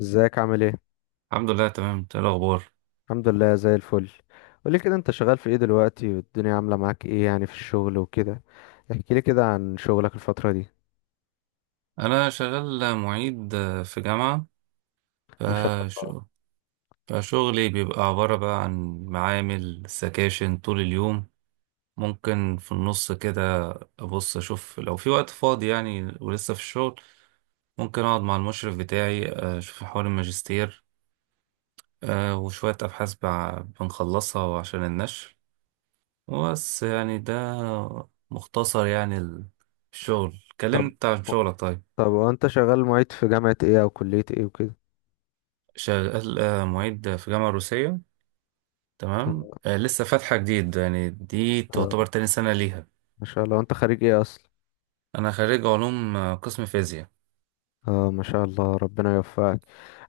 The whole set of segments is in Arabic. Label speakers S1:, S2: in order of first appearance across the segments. S1: ازيك؟ عامل ايه؟
S2: الحمد لله، تمام. إنت إيه الاخبار؟
S1: الحمد لله زي الفل. قولي كده، انت شغال في ايه دلوقتي؟ والدنيا عامله معاك ايه يعني في الشغل وكده؟ احكي لي كده عن شغلك الفتره دي.
S2: انا شغال معيد في جامعه.
S1: ما شاء
S2: فش...
S1: الله.
S2: فشغلي بيبقى عباره بقى عن معامل سكاشن طول اليوم. ممكن في النص كده ابص اشوف لو في وقت فاضي يعني، ولسه في الشغل ممكن اقعد مع المشرف بتاعي اشوف حوار الماجستير. وشويه ابحاث بنخلصها عشان النشر. بس يعني ده مختصر يعني الشغل،
S1: طب
S2: كلمت عن شغلك طيب.
S1: طب وانت شغال معيد في جامعه ايه او كليه ايه وكده؟
S2: شغال معيد في جامعة روسية. تمام، لسه فاتحة جديد يعني، دي
S1: اه،
S2: تعتبر تاني سنة ليها.
S1: ما شاء الله، انت خريج ايه اصلا؟
S2: أنا خريج علوم قسم فيزياء.
S1: اه ما شاء الله، ربنا يوفقك.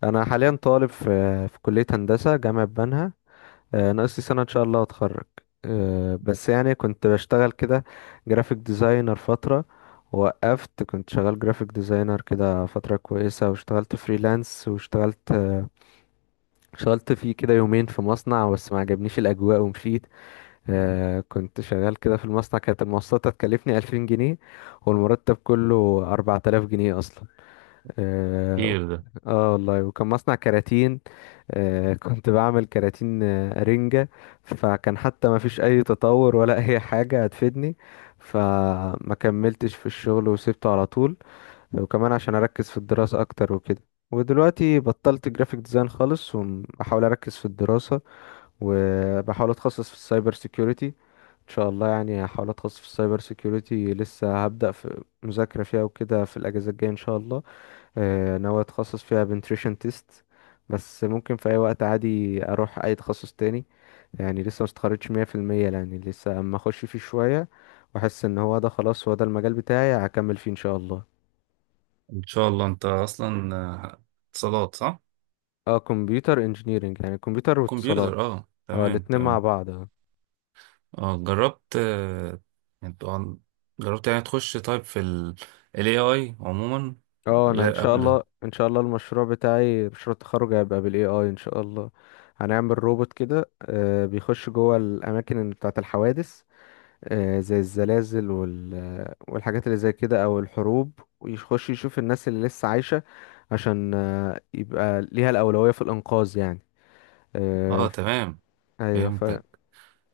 S1: انا حاليا طالب في كليه هندسه جامعه بنها. ناقص لي سنة إن شاء الله أتخرج. بس يعني كنت بشتغل كده جرافيك ديزاينر فترة، وقفت. كنت شغال جرافيك ديزاينر كده فترة كويسة، واشتغلت فريلانس، واشتغلت آه، اشتغلت فيه كده يومين في مصنع، بس ما عجبنيش الأجواء ومشيت. كنت شغال كده في المصنع، كانت المواصلات هتكلفني 2000 جنيه، والمرتب كله 4000 جنيه أصلا. آه.
S2: كتير ده.
S1: اه والله، وكان مصنع كراتين. آه كنت بعمل كراتين، آه، رنجة. فكان حتى ما فيش اي تطور ولا اي حاجة هتفيدني، فما كملتش في الشغل وسبته على طول، وكمان عشان اركز في الدراسة اكتر وكده. ودلوقتي بطلت جرافيك ديزاين خالص، وبحاول اركز في الدراسة، وبحاول اتخصص في السايبر سيكيورتي. ان شاء الله يعني هحاول اتخصص في السايبر سيكيورتي. لسه هبدأ في مذاكرة فيها وكده في الاجازة الجاية ان شاء الله. ناوي اتخصص فيها بنتريشن تيست، بس ممكن في اي وقت عادي اروح اي تخصص تاني. يعني لسه مستخرجتش 100%، يعني لسه اما اخش فيه شوية واحس ان هو ده، خلاص هو ده المجال بتاعي، هكمل فيه ان شاء الله.
S2: إن شاء الله. أنت أصلا اتصالات صح؟
S1: اه، كمبيوتر انجينيرنج يعني كمبيوتر واتصالات.
S2: كمبيوتر، أه
S1: اه
S2: تمام
S1: الاتنين مع
S2: تمام.
S1: بعض، اه.
S2: أه جربت يعني طبعاً جربت يعني تخش طيب في ال AI عموما
S1: اه انا ان
S2: غير
S1: شاء
S2: قبل.
S1: الله، ان شاء الله المشروع بتاعي، مشروع التخرج، هيبقى بالاي اي ان شاء الله. هنعمل روبوت كده، بيخش جوه الاماكن بتاعه الحوادث، زي الزلازل والحاجات اللي زي كده او الحروب، ويخش يشوف الناس اللي لسه عايشة عشان يبقى ليها الأولوية في الإنقاذ يعني. آه،
S2: أه
S1: ف-
S2: تمام،
S1: ايوه ف
S2: فهمتك.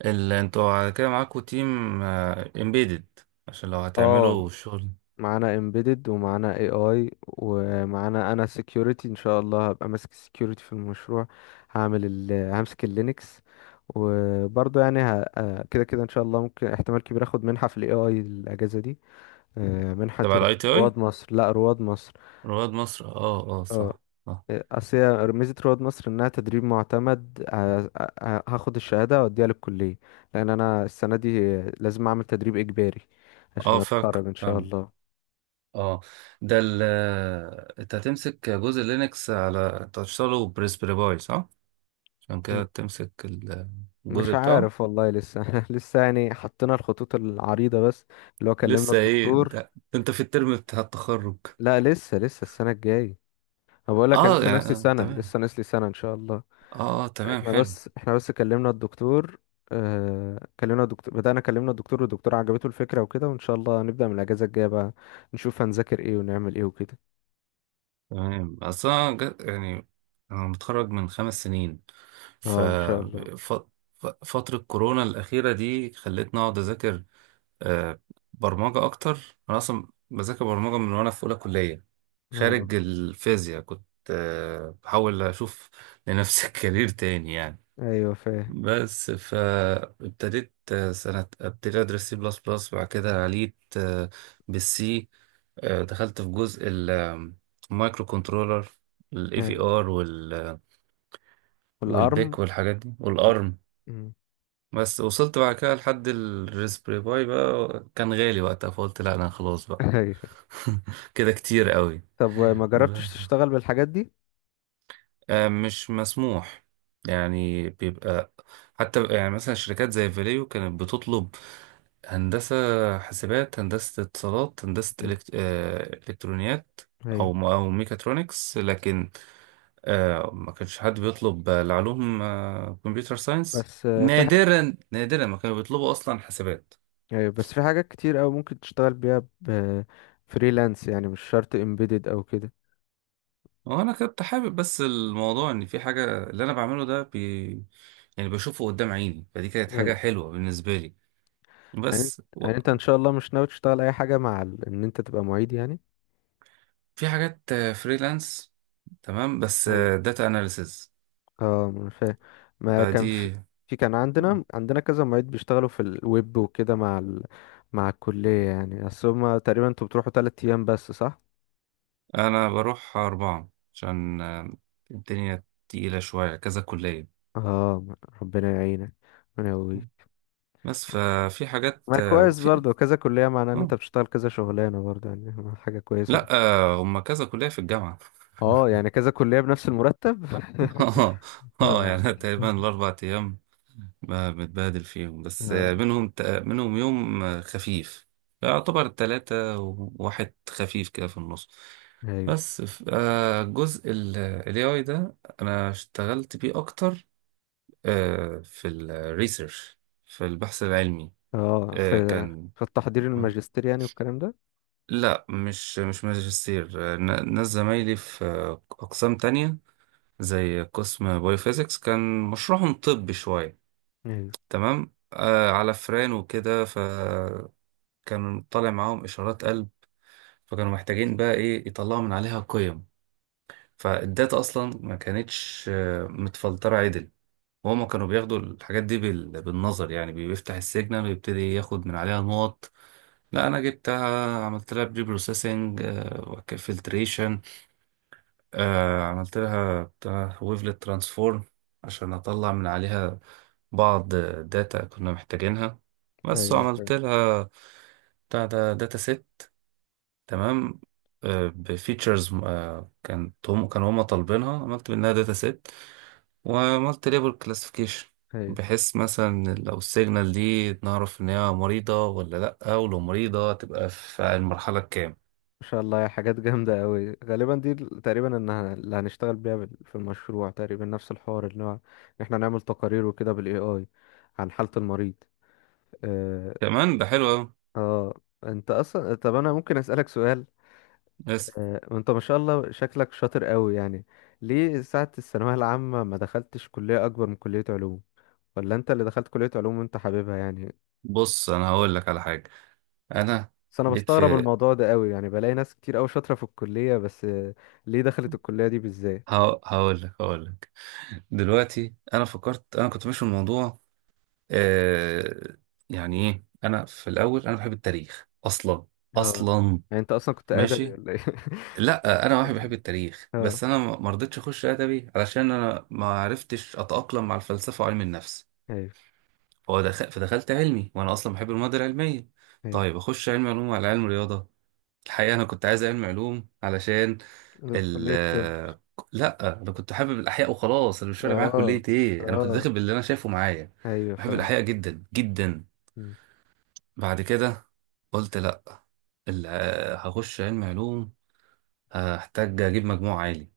S2: ال أنتوا على كده معاكوا تيم امبيدد عشان لو
S1: اه
S2: هتعملوا الشغل.
S1: معانا embedded ومعانا AI ومعانا انا security، ان شاء الله هبقى ماسك security في المشروع. هعمل همسك اللينكس، وبرضه يعني ه... آه، كده كده ان شاء الله ممكن، احتمال كبير اخد منحة في ال AI الاجازة دي. منحة
S2: تبع ال ITI؟
S1: رواد مصر. لا، رواد مصر.
S2: رواد مصر، اه اه
S1: اه.
S2: صح. اه
S1: اصل هي ميزه رواد مصر انها تدريب معتمد. هاخد الشهاده واديها للكليه، لان انا السنه دي لازم اعمل تدريب اجباري عشان
S2: اه فاكر،
S1: اتخرج ان شاء
S2: فاهم.
S1: الله.
S2: اه. ده ال انت هتمسك جزء لينكس على انت هتشتغله بريسبري باي صح؟ عشان
S1: م-
S2: كده تمسك
S1: مش
S2: الجزء بتاعه.
S1: عارف والله، لسه لسه يعني حطينا الخطوط العريضه بس، اللي هو كلمنا
S2: لسه ايه
S1: الدكتور.
S2: ده، انت في الترم بتاع التخرج؟
S1: لا لسه، لسه السنه الجايه. انا بقول لك أنا
S2: اه
S1: لسه
S2: يعني
S1: ناقص لي سنه،
S2: تمام.
S1: لسه ناقص لي سنه، ان شاء الله.
S2: اه، تمام
S1: احنا
S2: حلو.
S1: بس احنا بس كلمنا الدكتور. اه كلمنا الدكتور، بدأنا كلمنا الدكتور والدكتور عجبته الفكرة وكده، وان شاء الله هنبدأ من الأجازة الجاية بقى، نشوف هنذاكر ايه ونعمل ايه وكده.
S2: تمام، اصل انا يعني انا متخرج من خمس سنين. ف
S1: اه ان شاء الله.
S2: ف- فترة كورونا الأخيرة دي خلتني أقعد أذاكر آه، برمجة أكتر. أنا أصلا بذاكر برمجة من وأنا في أولى كلية،
S1: اه.
S2: خارج الفيزياء كنت بحاول أشوف لنفسي كارير تاني يعني.
S1: ايوه فاهم.
S2: بس فابتديت سنة ابتديت أدرس سي بلس بلس، بعد كده عليت بالسي. دخلت في جزء المايكرو كنترولر، الاي في
S1: أيوة.
S2: ار
S1: والارم.
S2: والبيك والحاجات دي والارم.
S1: مم.
S2: بس وصلت بعد كده لحد الريسبري باي، بقى كان غالي وقتها فقلت لا انا خلاص بقى.
S1: ايوه.
S2: كده كتير قوي.
S1: طب ما
S2: ب-
S1: جربتش تشتغل بالحاجات دي؟
S2: مش مسموح يعني. بيبقى حتى يعني مثلا شركات زي فاليو كانت بتطلب هندسة حاسبات، هندسة اتصالات، هندسة
S1: مم.
S2: إلكترونيات،
S1: ايوه.
S2: أو أو ميكاترونكس. لكن ما كانش حد بيطلب العلوم، كمبيوتر ساينس.
S1: بس في حاجة.
S2: نادرا نادرا ما كانوا بيطلبوا أصلا حاسبات.
S1: ايوه، بس في حاجات كتير قوي ممكن تشتغل بيها ب فريلانس، يعني مش شرط امبيدد او كده.
S2: هو انا كنت حابب، بس الموضوع ان في حاجه اللي انا بعمله ده يعني بشوفه قدام عيني، فدي كانت حاجه
S1: ايوه.
S2: حلوه بالنسبه لي.
S1: يعني انت
S2: بس
S1: يعني انت ان شاء الله مش ناوي تشتغل اي حاجة مع ان انت تبقى معيد يعني؟
S2: في حاجات فريلانس تمام، بس
S1: أيوة.
S2: داتا اناليسز
S1: اه ما أنا فاهم. ما كان في
S2: فدي.
S1: في كان عندنا، عندنا، كذا معيد بيشتغلوا في الويب وكده مع مع الكلية يعني. اصل هما تقريبا، انتوا بتروحوا تلات ايام بس صح؟
S2: انا بروح اربعه عشان الدنيا تقيله شويه، كذا كليه.
S1: اه، ربنا يعينك، ربنا يقويك.
S2: بس ففي حاجات
S1: ما كويس
S2: في.
S1: برضه، كذا كلية معناه ان انت
S2: آه.
S1: بتشتغل كذا شغلانة برضه، يعني حاجة كويسة
S2: لا،
S1: برضه.
S2: هما كذا كليه في الجامعه.
S1: اه يعني كذا كلية بنفس المرتب
S2: اه
S1: اه.
S2: يعني تقريبا الاربع ايام ما بتبادل فيهم، بس
S1: آه،
S2: منهم منهم يوم خفيف، يعتبر تلاتة وواحد خفيف كده في النص.
S1: ايوه.
S2: بس الجزء ال AI ده أنا اشتغلت بيه أكتر في الريسيرش، في البحث العلمي.
S1: اه في.
S2: كان
S1: في التحضير الماجستير يعني والكلام ده.
S2: لا، مش ماجستير. ناس زمايلي في أقسام تانية زي قسم بايوفيزيكس كان مشروعهم طبي شوية.
S1: ايوه.
S2: تمام، على فران وكده كان طالع معاهم إشارات قلب، فكانوا محتاجين بقى إيه يطلعوا من عليها قيم. فالداتا أصلا ما كانتش متفلترة عدل، وهما كانوا بياخدوا الحاجات دي بالنظر، يعني بيفتح السيجنال ويبتدي ياخد من عليها نقط. لا أنا جبتها، عملت لها بري بروسيسنج، فلتريشن، عملت لها بتاع ويفلت ترانسفورم عشان أطلع من عليها بعض داتا كنا محتاجينها. بس
S1: ايوه
S2: وعملت
S1: فاهم.
S2: لها بتاع ده، داتا سيت تمام بفيتشرز. كانوا هم طالبينها، عملت منها داتا سيت وعملت ليبل كلاسيفيكيشن،
S1: ايوه.
S2: بحيث مثلا لو السيجنال دي نعرف ان هي مريضة ولا لأ، ولو مريضة تبقى في المرحلة الكام.
S1: ما شاء الله يا حاجات جامدة أوي، غالبا دي تقريبا إنها اللي هنشتغل بيها في المشروع، تقريبا نفس الحوار اللي هو إن إحنا نعمل تقارير وكده بالاي AI عن حالة المريض. آه.
S2: كمان ده حلو أوي.
S1: آه أنت أصلا، طب أنا ممكن أسألك سؤال؟
S2: بس
S1: آه أنت ما شاء الله شكلك شاطر أوي يعني، ليه ساعة الثانوية العامة ما دخلتش كلية أكبر من كلية علوم؟ ولا أنت اللي دخلت كلية علوم وأنت حاببها يعني؟
S2: بص انا هقول لك على حاجة. انا
S1: بس أنا
S2: جيت
S1: بستغرب
S2: في
S1: الموضوع ده أوي، يعني بلاقي ناس كتير أوي شاطرة في الكلية بس. ليه دخلت الكلية دي بالذات؟
S2: هقول لك. دلوقتي انا فكرت، انا كنت ماشي في الموضوع آه يعني ايه. انا في الاول انا بحب التاريخ اصلا،
S1: اه،
S2: اصلا.
S1: يعني انت اصلا كنت ادبي
S2: ماشي.
S1: ولا ايه؟
S2: لا انا واحد بحب التاريخ،
S1: اه.
S2: بس انا ما رضيتش اخش ادبي، علشان انا ما عرفتش اتاقلم مع الفلسفه وعلم النفس.
S1: ايوه.
S2: فهو دخل فدخلت علمي، وانا اصلا بحب المواد العلميه.
S1: ايوه.
S2: طيب اخش علم علوم على علم رياضه. الحقيقه انا كنت عايز علم علوم علشان
S1: أنا
S2: ال
S1: كلية طب.
S2: لا، انا كنت حابب الاحياء وخلاص. انا مش فارق معايا
S1: اه.
S2: كليه ايه، انا كنت
S1: اه.
S2: داخل باللي انا شايفه معايا.
S1: ايوه
S2: بحب
S1: فاهم.
S2: الاحياء جدا جدا.
S1: مم.
S2: بعد كده قلت لا، ال- هخش علم علوم هحتاج اجيب مجموع عالي،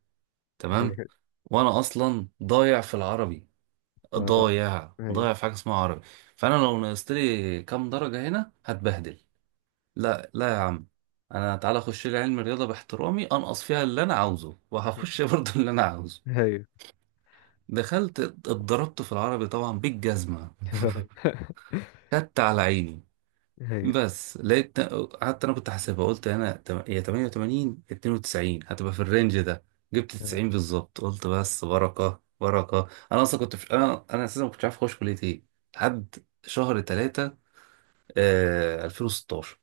S2: تمام.
S1: ايوه.
S2: وانا اصلا ضايع في العربي،
S1: اه.
S2: ضايع
S1: ايوه.
S2: ضايع في حاجه اسمها عربي. فانا لو نقصت لي كام درجه هنا هتبهدل. لا لا يا عم، انا تعالى اخش لي علم الرياضه، باحترامي انقص فيها اللي انا عاوزه، وهخش برضه اللي انا عاوزه.
S1: ايوه.
S2: دخلت اتضربت في العربي طبعا بالجزمه. خدت على عيني.
S1: ايوه.
S2: بس لقيت، قعدت انا كنت حاسبها، قلت انا يا 88 92 هتبقى في الرينج ده، جبت
S1: آه.
S2: 90 بالظبط. قلت بس، بركه بركه. انا اصلا كنت انا اساسا ما كنتش عارف اخش كليه ايه لحد شهر 3، 2016.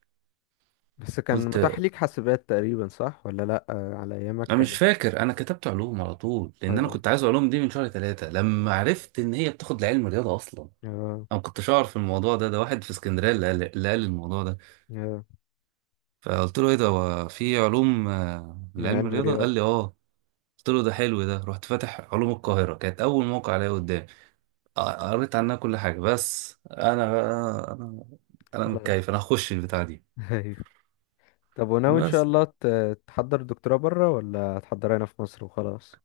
S1: بس كان
S2: قلت،
S1: متاح ليك حاسبات تقريبا صح ولا لا؟ آه. على ايامك
S2: انا مش
S1: كانت.
S2: فاكر، انا كتبت علوم على طول لان انا
S1: اه.
S2: كنت عايز علوم دي من شهر 3 لما عرفت ان هي بتاخد لعلم رياضه. اصلا
S1: اه.
S2: انا ما كنتش اعرف الموضوع ده. ده واحد في اسكندريه اللي قال الموضوع ده.
S1: اه.
S2: فقلت له ايه ده، هو في علوم
S1: من
S2: لعلم
S1: علم
S2: الرياضه؟ قال
S1: رياضي.
S2: لي اه. قلت له ده حلو ده، رحت فاتح علوم القاهرة كانت أول موقع الاقيه قدامي. قريت عنها كل حاجة. بس أنا بقى، أنا أنا
S1: خلاص.
S2: متكيف، أنا هخش البتاع دي.
S1: ايوه. طب وناوي ان شاء
S2: بس
S1: الله تحضر دكتوراه بره ولا هتحضرها هنا في مصر وخلاص؟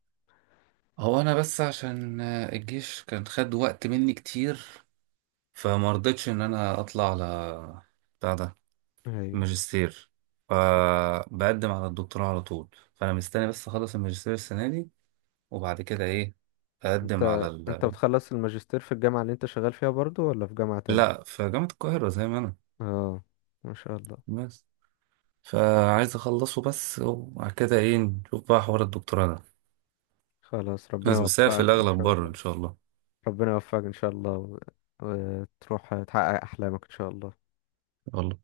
S2: هو أنا بس عشان الجيش كان خد وقت مني كتير، فما رضيتش إن أنا أطلع على بتاع ده
S1: ايوه.
S2: الماجستير، فبقدم على الدكتوراه على طول. فأنا مستني بس أخلص الماجستير السنة دي، وبعد كده إيه أقدم على
S1: انت بتخلص الماجستير في الجامعة اللي انت شغال فيها برضو ولا في جامعة تاني؟
S2: لا، في جامعة القاهرة زي ما أنا.
S1: اه. ما شاء الله.
S2: بس فعايز اخلصه بس، وبعد كده ايه نشوف بقى حوار الدكتوراه ده.
S1: خلاص، ربنا
S2: بس هي في
S1: يوفقك ان
S2: الاغلب
S1: شاء
S2: بره
S1: الله.
S2: ان شاء الله.
S1: ربنا يوفقك ان شاء الله، وتروح تحقق احلامك ان شاء الله.
S2: والله.